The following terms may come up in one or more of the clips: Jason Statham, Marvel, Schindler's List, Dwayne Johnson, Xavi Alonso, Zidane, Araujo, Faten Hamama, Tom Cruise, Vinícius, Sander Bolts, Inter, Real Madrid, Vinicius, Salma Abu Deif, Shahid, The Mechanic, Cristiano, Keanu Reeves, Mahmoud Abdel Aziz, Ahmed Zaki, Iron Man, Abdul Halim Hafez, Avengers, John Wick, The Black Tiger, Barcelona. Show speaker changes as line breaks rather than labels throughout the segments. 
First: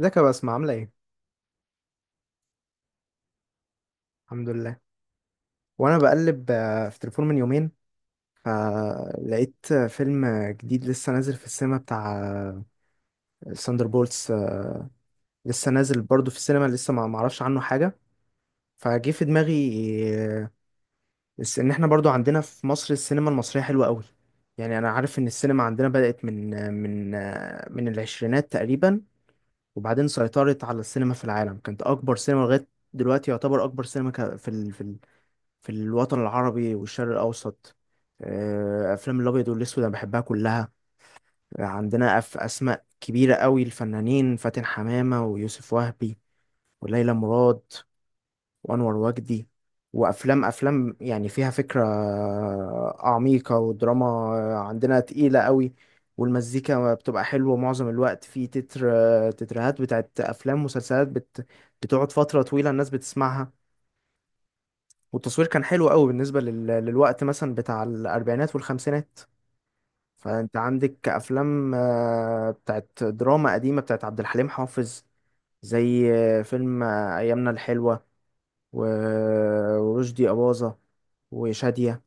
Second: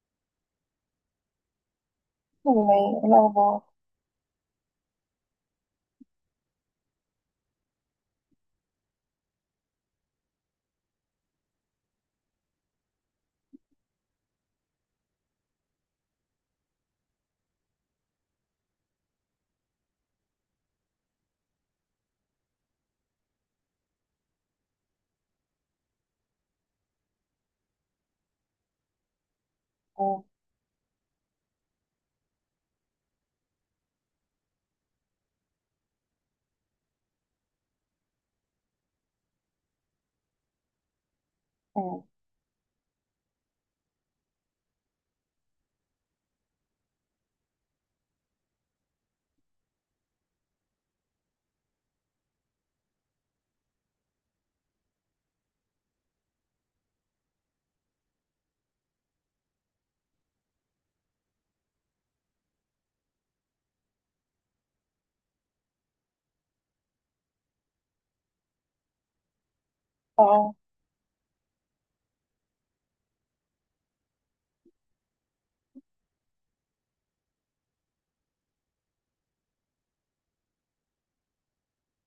ازيك يا بسمة، عاملة ايه؟
والله الأخبار.
الحمد لله. وانا بقلب في تليفون من يومين، فلقيت فيلم جديد لسه نازل في السينما بتاع ساندر بولتس. لسه نازل برضو في السينما، لسه ما معرفش عنه حاجة، فجه في دماغي. آه، بس ان احنا برضو عندنا في مصر السينما المصرية حلوة قوي. يعني انا عارف ان السينما عندنا بدأت من العشرينات تقريبا، وبعدين سيطرت على السينما في العالم. كانت اكبر سينما لغاية دلوقتي، يعتبر اكبر سينما ك- في ال- في في الوطن العربي والشرق الأوسط. أفلام الأبيض والأسود أنا بحبها كلها.
أمم.
عندنا أسماء كبيرة قوي الفنانين: فاتن حمامة، ويوسف وهبي، وليلى مراد، وأنور وجدي. وأفلام يعني فيها فكرة عميقة ودراما عندنا تقيلة قوي. والمزيكا بتبقى حلوة معظم الوقت في تترهات بتاعت أفلام، مسلسلات بتقعد فترة طويلة الناس بتسمعها. والتصوير كان حلو قوي بالنسبة للوقت مثلا بتاع الأربعينات والخمسينات.
اه،
فأنت عندك أفلام بتاعت دراما قديمة بتاعت عبد الحليم حافظ، زي فيلم أيامنا الحلوة، و... ورشدي أباظة وشادية.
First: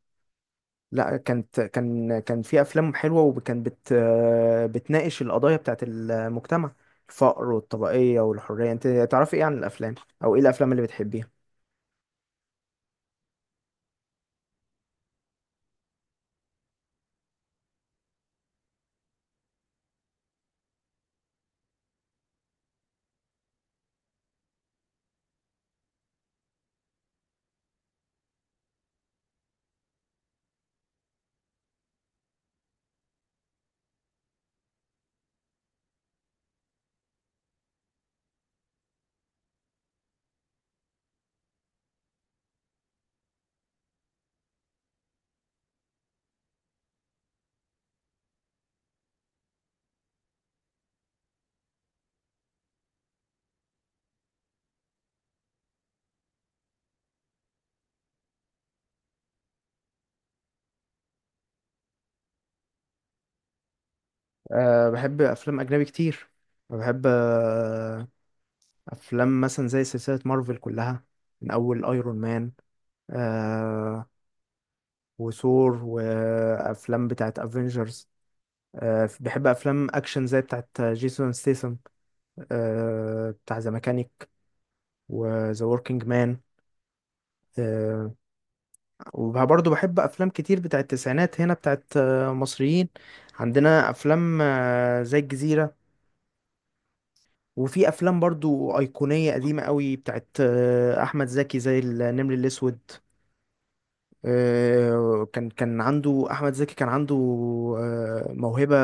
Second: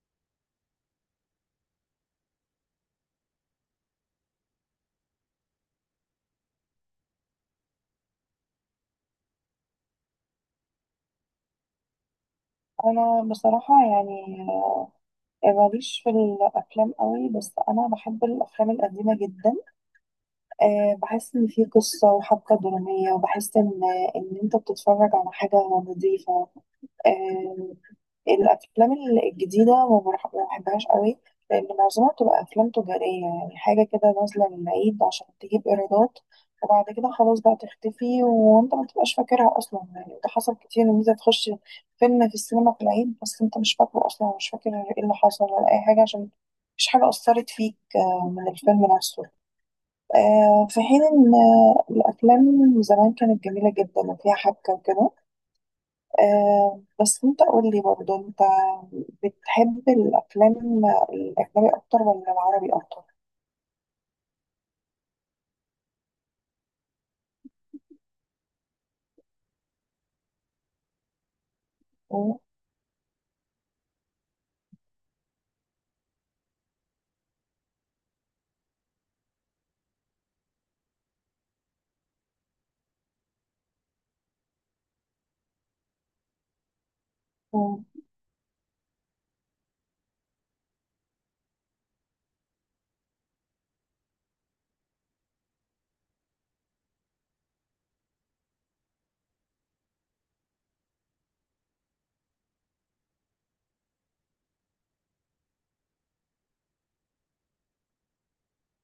لا، كان في أفلام حلوة، وكان بت... آه، بتناقش القضايا بتاعت المجتمع: الفقر والطبقية والحرية. أنت تعرفي إيه عن الأفلام، أو إيه الأفلام اللي بتحبيها؟
أنا بصراحة يعني ماليش في الأفلام قوي، بس أنا بحب الأفلام القديمة جدا. أه، بحس إن في قصة وحبكة درامية، وبحس إن أنت بتتفرج على حاجة نظيفة. آه، الافلام الجديده ما بحبهاش قوي، لان معظمها بتبقى افلام تجاريه، يعني حاجه كده نازله للعيد عشان تجيب ايرادات، وبعد كده خلاص بقى تختفي وانت ما تبقاش فاكرها اصلا. يعني ده حصل كتير ان انت تخش فيلم في السينما في العيد، بس انت مش فاكره اصلا، مش فاكر ايه اللي حصل ولا اي حاجه، عشان مفيش حاجه اثرت فيك من الفيلم نفسه. في حين ان الافلام زمان كانت جميله جدا وفيها حبكه وكده. آه، بس انت قول لي برضه، انت بتحب الافلام الاجنبي اكتر ولا العربي اكتر؟
أه، بحب أفلام أجنبي كتير. بحب أفلام مثلا زي سلسلة مارفل كلها، من أول أيرون
م-
مان. أه وثور وأفلام بتاعت أفينجرز. أه، بحب أفلام أكشن زي بتاعت جيسون ستيسن. أه، بتاع ذا ميكانيك وذا وركينج مان.
م-
أه، وبرضه بحب أفلام كتير بتاعت التسعينات هنا بتاعت مصريين. عندنا أفلام زي الجزيرة. وفي افلام برضو ايقونيه قديمه قوي بتاعت احمد زكي، زي النمر الاسود. كان عنده احمد زكي، كان عنده موهبه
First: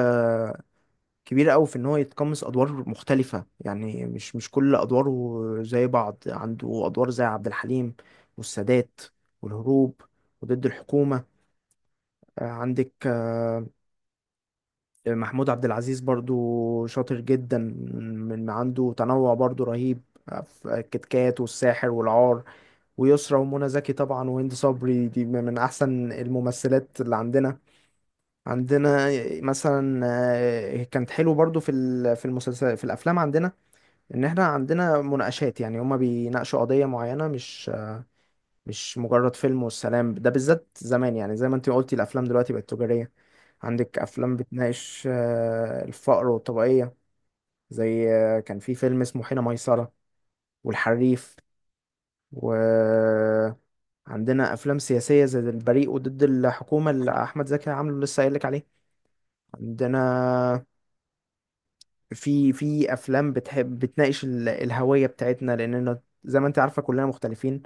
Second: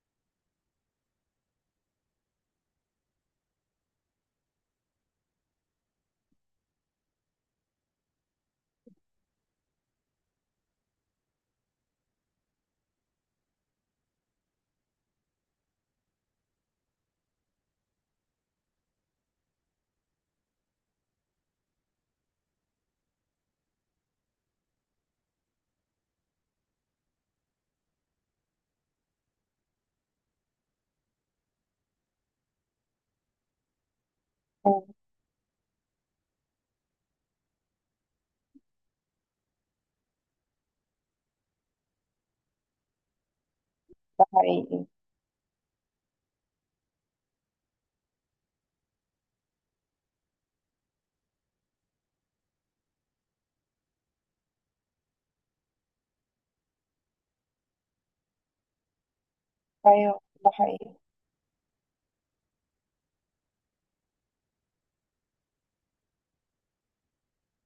كبيره قوي في ان هو يتقمص ادوار مختلفه، يعني مش كل ادواره زي بعض. عنده ادوار زي عبد الحليم، والسادات، والهروب، وضد الحكومه. عندك محمود عبد العزيز برضو شاطر جدا، من عنده تنوع برضو رهيب في الكتكات والساحر والعار. ويسرى ومنى زكي طبعا، وهند صبري، دي من احسن الممثلات اللي عندنا. عندنا مثلا كانت حلو برضو في المسلسل في الافلام عندنا، ان احنا
م.
عندنا مناقشات، يعني هما بيناقشوا قضيه معينه، مش مجرد فيلم والسلام. ده بالذات زمان، يعني زي ما انت قلتي، الافلام دلوقتي بقت تجاريه. عندك
ده
افلام
حقيقي.
بتناقش الفقر والطبقيه، زي كان في فيلم اسمه حين ميسرة، والحريف. وعندنا أفلام سياسية زي البريء وضد الحكومة اللي أحمد زكي عامله، لسه قايلك عليه.
ايوه، ده
عندنا
حقيقي.
في أفلام بتحب بتناقش الهوية بتاعتنا، لأننا زي ما أنت عارفة كلنا مختلفين،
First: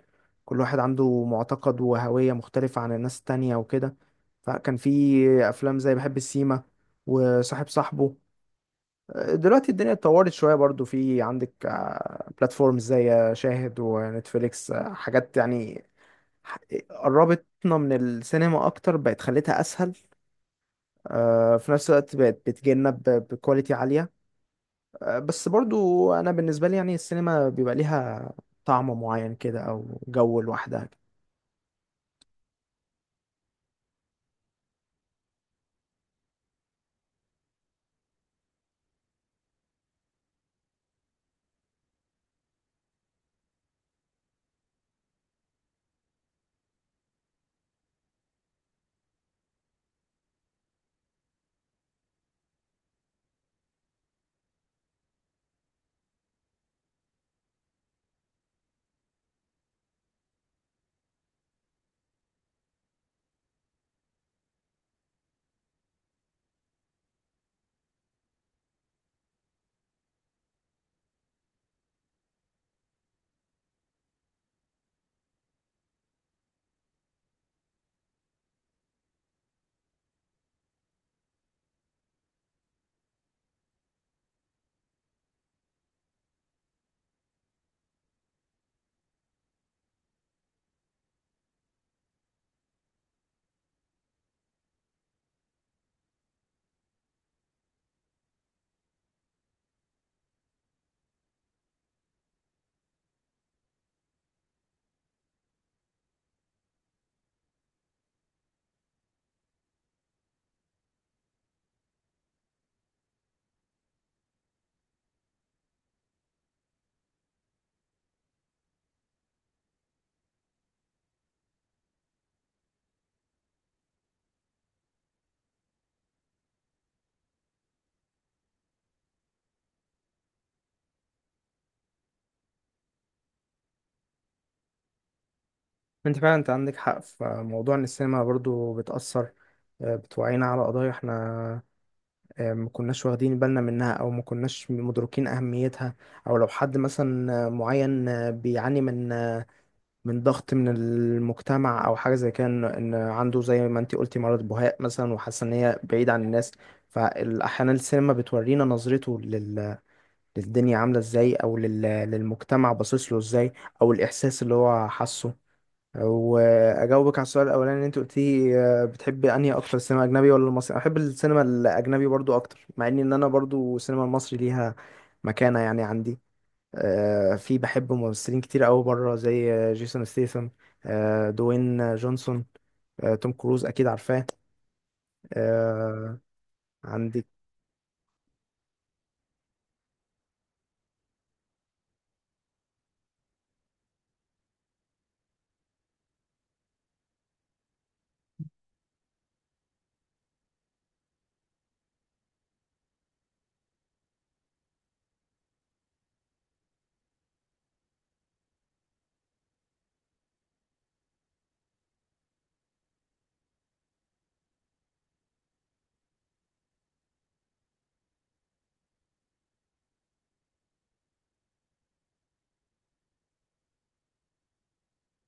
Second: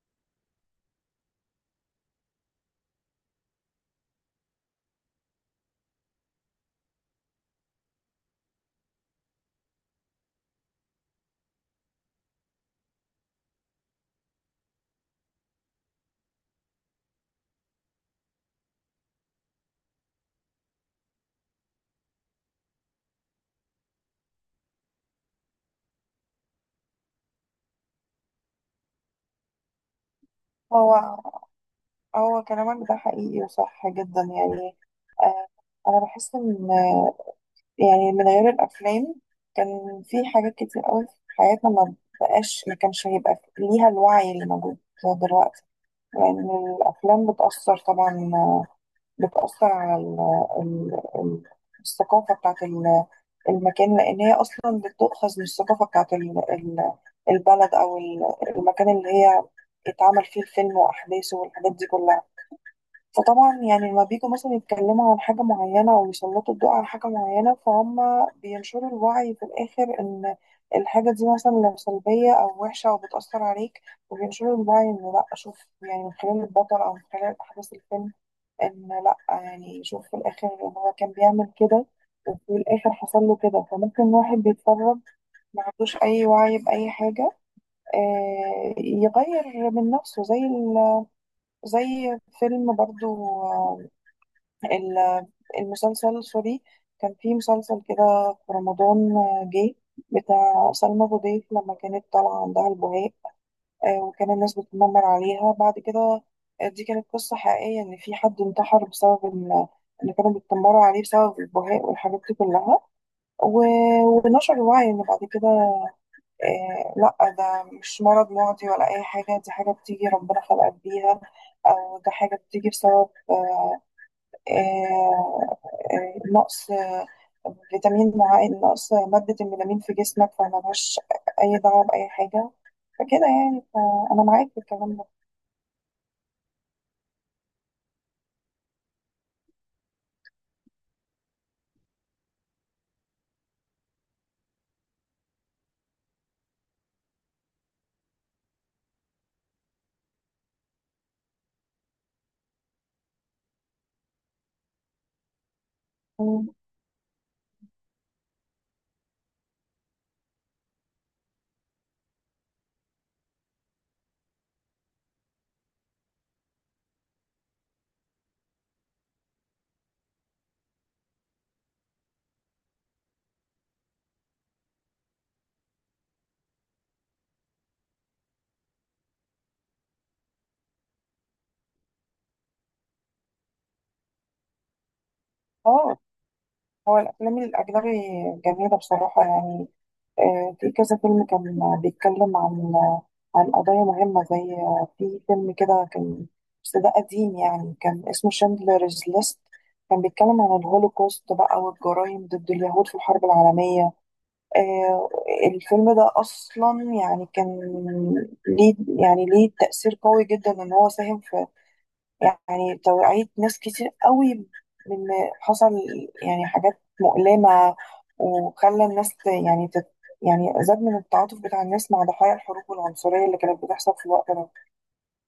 كل واحد عنده معتقد وهوية مختلفة عن الناس التانية وكده. فكان في أفلام زي بحب السيما، وصاحب صاحبه. دلوقتي الدنيا اتطورت شوية، برضو في عندك بلاتفورمز زي شاهد ونتفليكس، حاجات يعني ح- قربتنا من السينما أكتر، بقت خلتها أسهل. في نفس الوقت بقت بتجيلنا بكواليتي عالية. بس برضو أنا بالنسبة لي يعني السينما بيبقى ليها طعم معين كده أو جو لوحدها.
هو هو كلامك ده حقيقي وصح جدا يعني. آه، انا بحس ان يعني من غير الافلام كان في حاجات كتير قوي في حياتنا ما كانش هيبقى ليها الوعي اللي موجود دلوقتي، لان الافلام بتاثر طبعا، بتأثر على ال الثقافة بتاعت المكان، لأن هي أصلا بتؤخذ من الثقافة بتاعت البلد أو المكان اللي هي اتعمل فيه الفيلم وأحداثه والحاجات دي كلها. فطبعا يعني لما بيجوا مثلا يتكلموا عن حاجة معينة أو يسلطوا الضوء على حاجة معينة، فهم بينشروا الوعي في الآخر إن الحاجة دي مثلا لو سلبية أو وحشة أو بتأثر عليك، وبينشروا الوعي إن لأ شوف، يعني من خلال البطل أو من خلال أحداث الفيلم، ان لا يعني شوف في الاخر ان هو كان بيعمل كده، وفي الاخر حصل له كده، فممكن واحد بيتفرج ما عندوش اي وعي باي حاجه، يغير من نفسه. زي فيلم برضو، آه، ال- المسلسل سوري، كان في مسلسل كده في رمضان جه بتاع سلمى أبو ضيف لما كانت طالعه عندها البهاء، وكان الناس بتتنمر عليها بعد كده. دي كانت قصة حقيقية إن في حد انتحر بسبب اللي كانوا بيتنمروا عليه بسبب البهاء والحاجات دي كلها. و... ونشر الوعي إن بعد كده، آه، لأ ده مش مرض معدي ولا أي حاجة، دي حاجة بتيجي ربنا خلقك بيها، أو ده حاجة بتيجي بسبب آه نقص فيتامين معين، نقص مادة الميلامين في جسمك، فملهاش أي دعوة بأي حاجة. فكده يعني فأنا معاك في الكلام ده.
أنت فعلا أنت عندك حق في موضوع إن السينما برضو بتأثر، بتوعينا على قضايا إحنا ما كناش واخدين بالنا منها، او ما كناش مدركين اهميتها. او لو حد مثلا معين بيعاني من ضغط من المجتمع، او حاجه زي كده، إن عنده زي ما انتي قلتي مرض بهاء مثلا، وحاسه ان هي بعيد عن الناس. فاحيانا السينما بتورينا نظرته للدنيا عامله ازاي، او للمجتمع باصص له ازاي، او الاحساس اللي هو حاسه. واجاوبك على السؤال الاولاني اللي انت قلتيه: بتحب انهي اكتر، السينما الاجنبي ولا المصري؟ أنا بحب السينما الاجنبي برضو اكتر، مع ان انا برضو السينما المصري ليها مكانة يعني عندي. في بحب ممثلين كتير قوي بره، زي جيسون ستيثم، دوين جونسون، توم كروز اكيد عارفاه.
اه،
آه،
هو
عندك
الأفلام الأجنبي جميلة بصراحة يعني. في كذا فيلم كان بيتكلم عن عن قضايا مهمة، زي في فيلم كده كان، بس ده قديم يعني، كان اسمه شندلرز ليست، كان بيتكلم عن الهولوكوست بقى والجرائم ضد اليهود في الحرب العالمية. آه، الفيلم ده أصلا يعني كان ليه، يعني ليه تأثير قوي جدا، إن هو ساهم في يعني توعية ناس كتير قوي من حصل يعني حاجات مؤلمة، وخلى الناس ت- يعني تت يعني زاد من التعاطف بتاع الناس مع ضحايا الحروب والعنصرية اللي كانت بتحصل في الوقت ده.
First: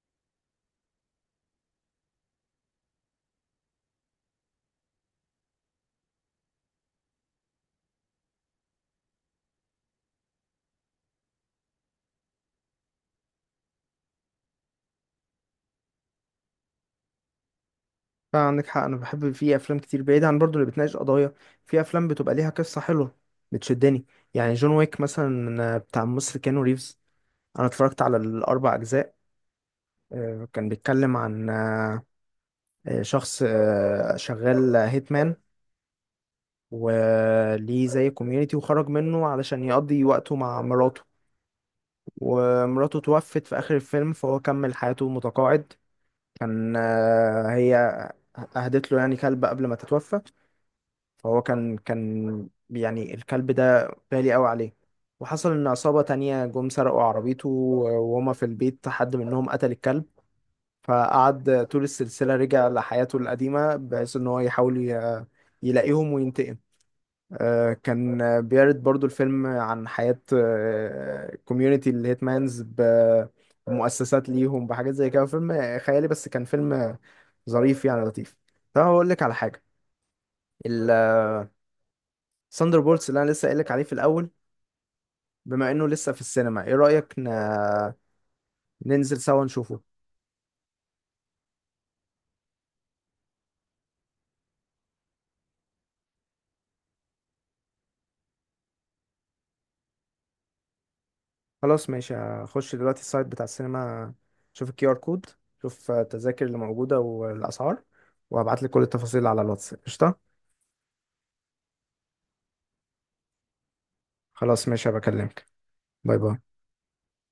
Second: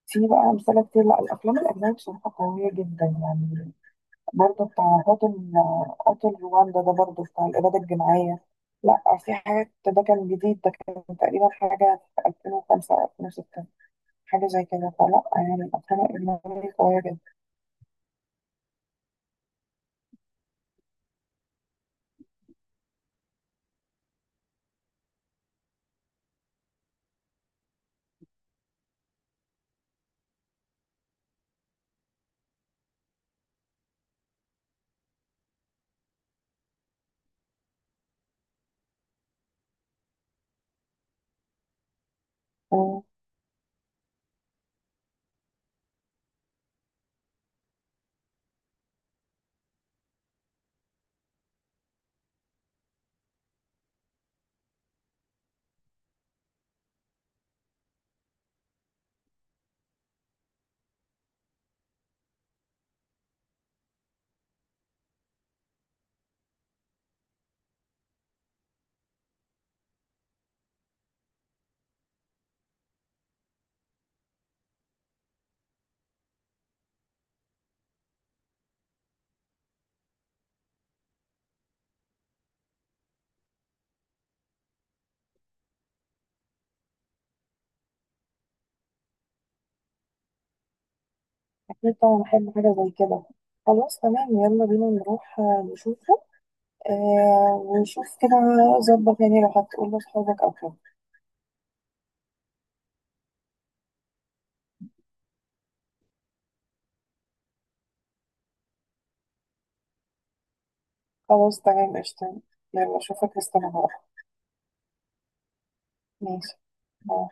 في بقى أمثلة كتير، لا الأفلام الأجنبية بصراحة قوية جدا يعني. برضه بتاع قاتل رواندا، ده برضه بتاع الإبادة الجماعية. لا في حاجات، ده كان جديد، ده كان تقريبا حاجة في 2005 أو 2006، حاجة زي كده. فلا يعني الأفلام الأجنبية قوية
عندك حق. انا بحب في افلام كتير بعيد عن برضو اللي بتناقش قضايا، في افلام بتبقى ليها قصة حلوة بتشدني. يعني جون ويك مثلا، بتاع ممثل كيانو ريفز، انا اتفرجت على الاربع اجزاء. كان بيتكلم عن شخص شغال هيتمان، وليه زي كوميونيتي، وخرج منه علشان يقضي وقته مع مراته. ومراته
جدا.
توفت في اخر الفيلم، فهو كمل حياته متقاعد. كان هي اهدت له يعني كلب قبل ما تتوفى. فهو كان يعني الكلب ده غالي قوي عليه. وحصل ان عصابة تانية جم سرقوا عربيته، وهما في البيت حد منهم قتل الكلب. فقعد طول السلسلة رجع لحياته القديمة بحيث إن هو يحاول يلاقيهم وينتقم. كان بيرد برضو الفيلم عن حياة كوميونيتي الهيتمانز، بمؤسسات ليهم بحاجات زي كده. فيلم خيالي بس كان فيلم ظريف يعني لطيف. طب هقول لك على حاجة: الثاندر بولتس اللي أنا لسه قايل لك عليه في الأول، بما إنه لسه في السينما، إيه رأيك ننزل سوا نشوفه؟
أكيد طبعا بحب حاجة زي كده. خلاص تمام، يلا بينا نروح نشوفه. آه، ونشوف كده ظبط، يعني لو هتقول لأصحابك أو كده.
خلاص ماشي، هخش دلوقتي السايت بتاع السينما، شوف QR كود، شوف التذاكر اللي موجودة والأسعار، وهبعتلك كل التفاصيل على الواتس. قشطة.
خلاص تمام، قشطة. يلا أشوفك، استنى هروح.
خلاص ماشي، هبكلمك. باي باي.
ماشي. باي.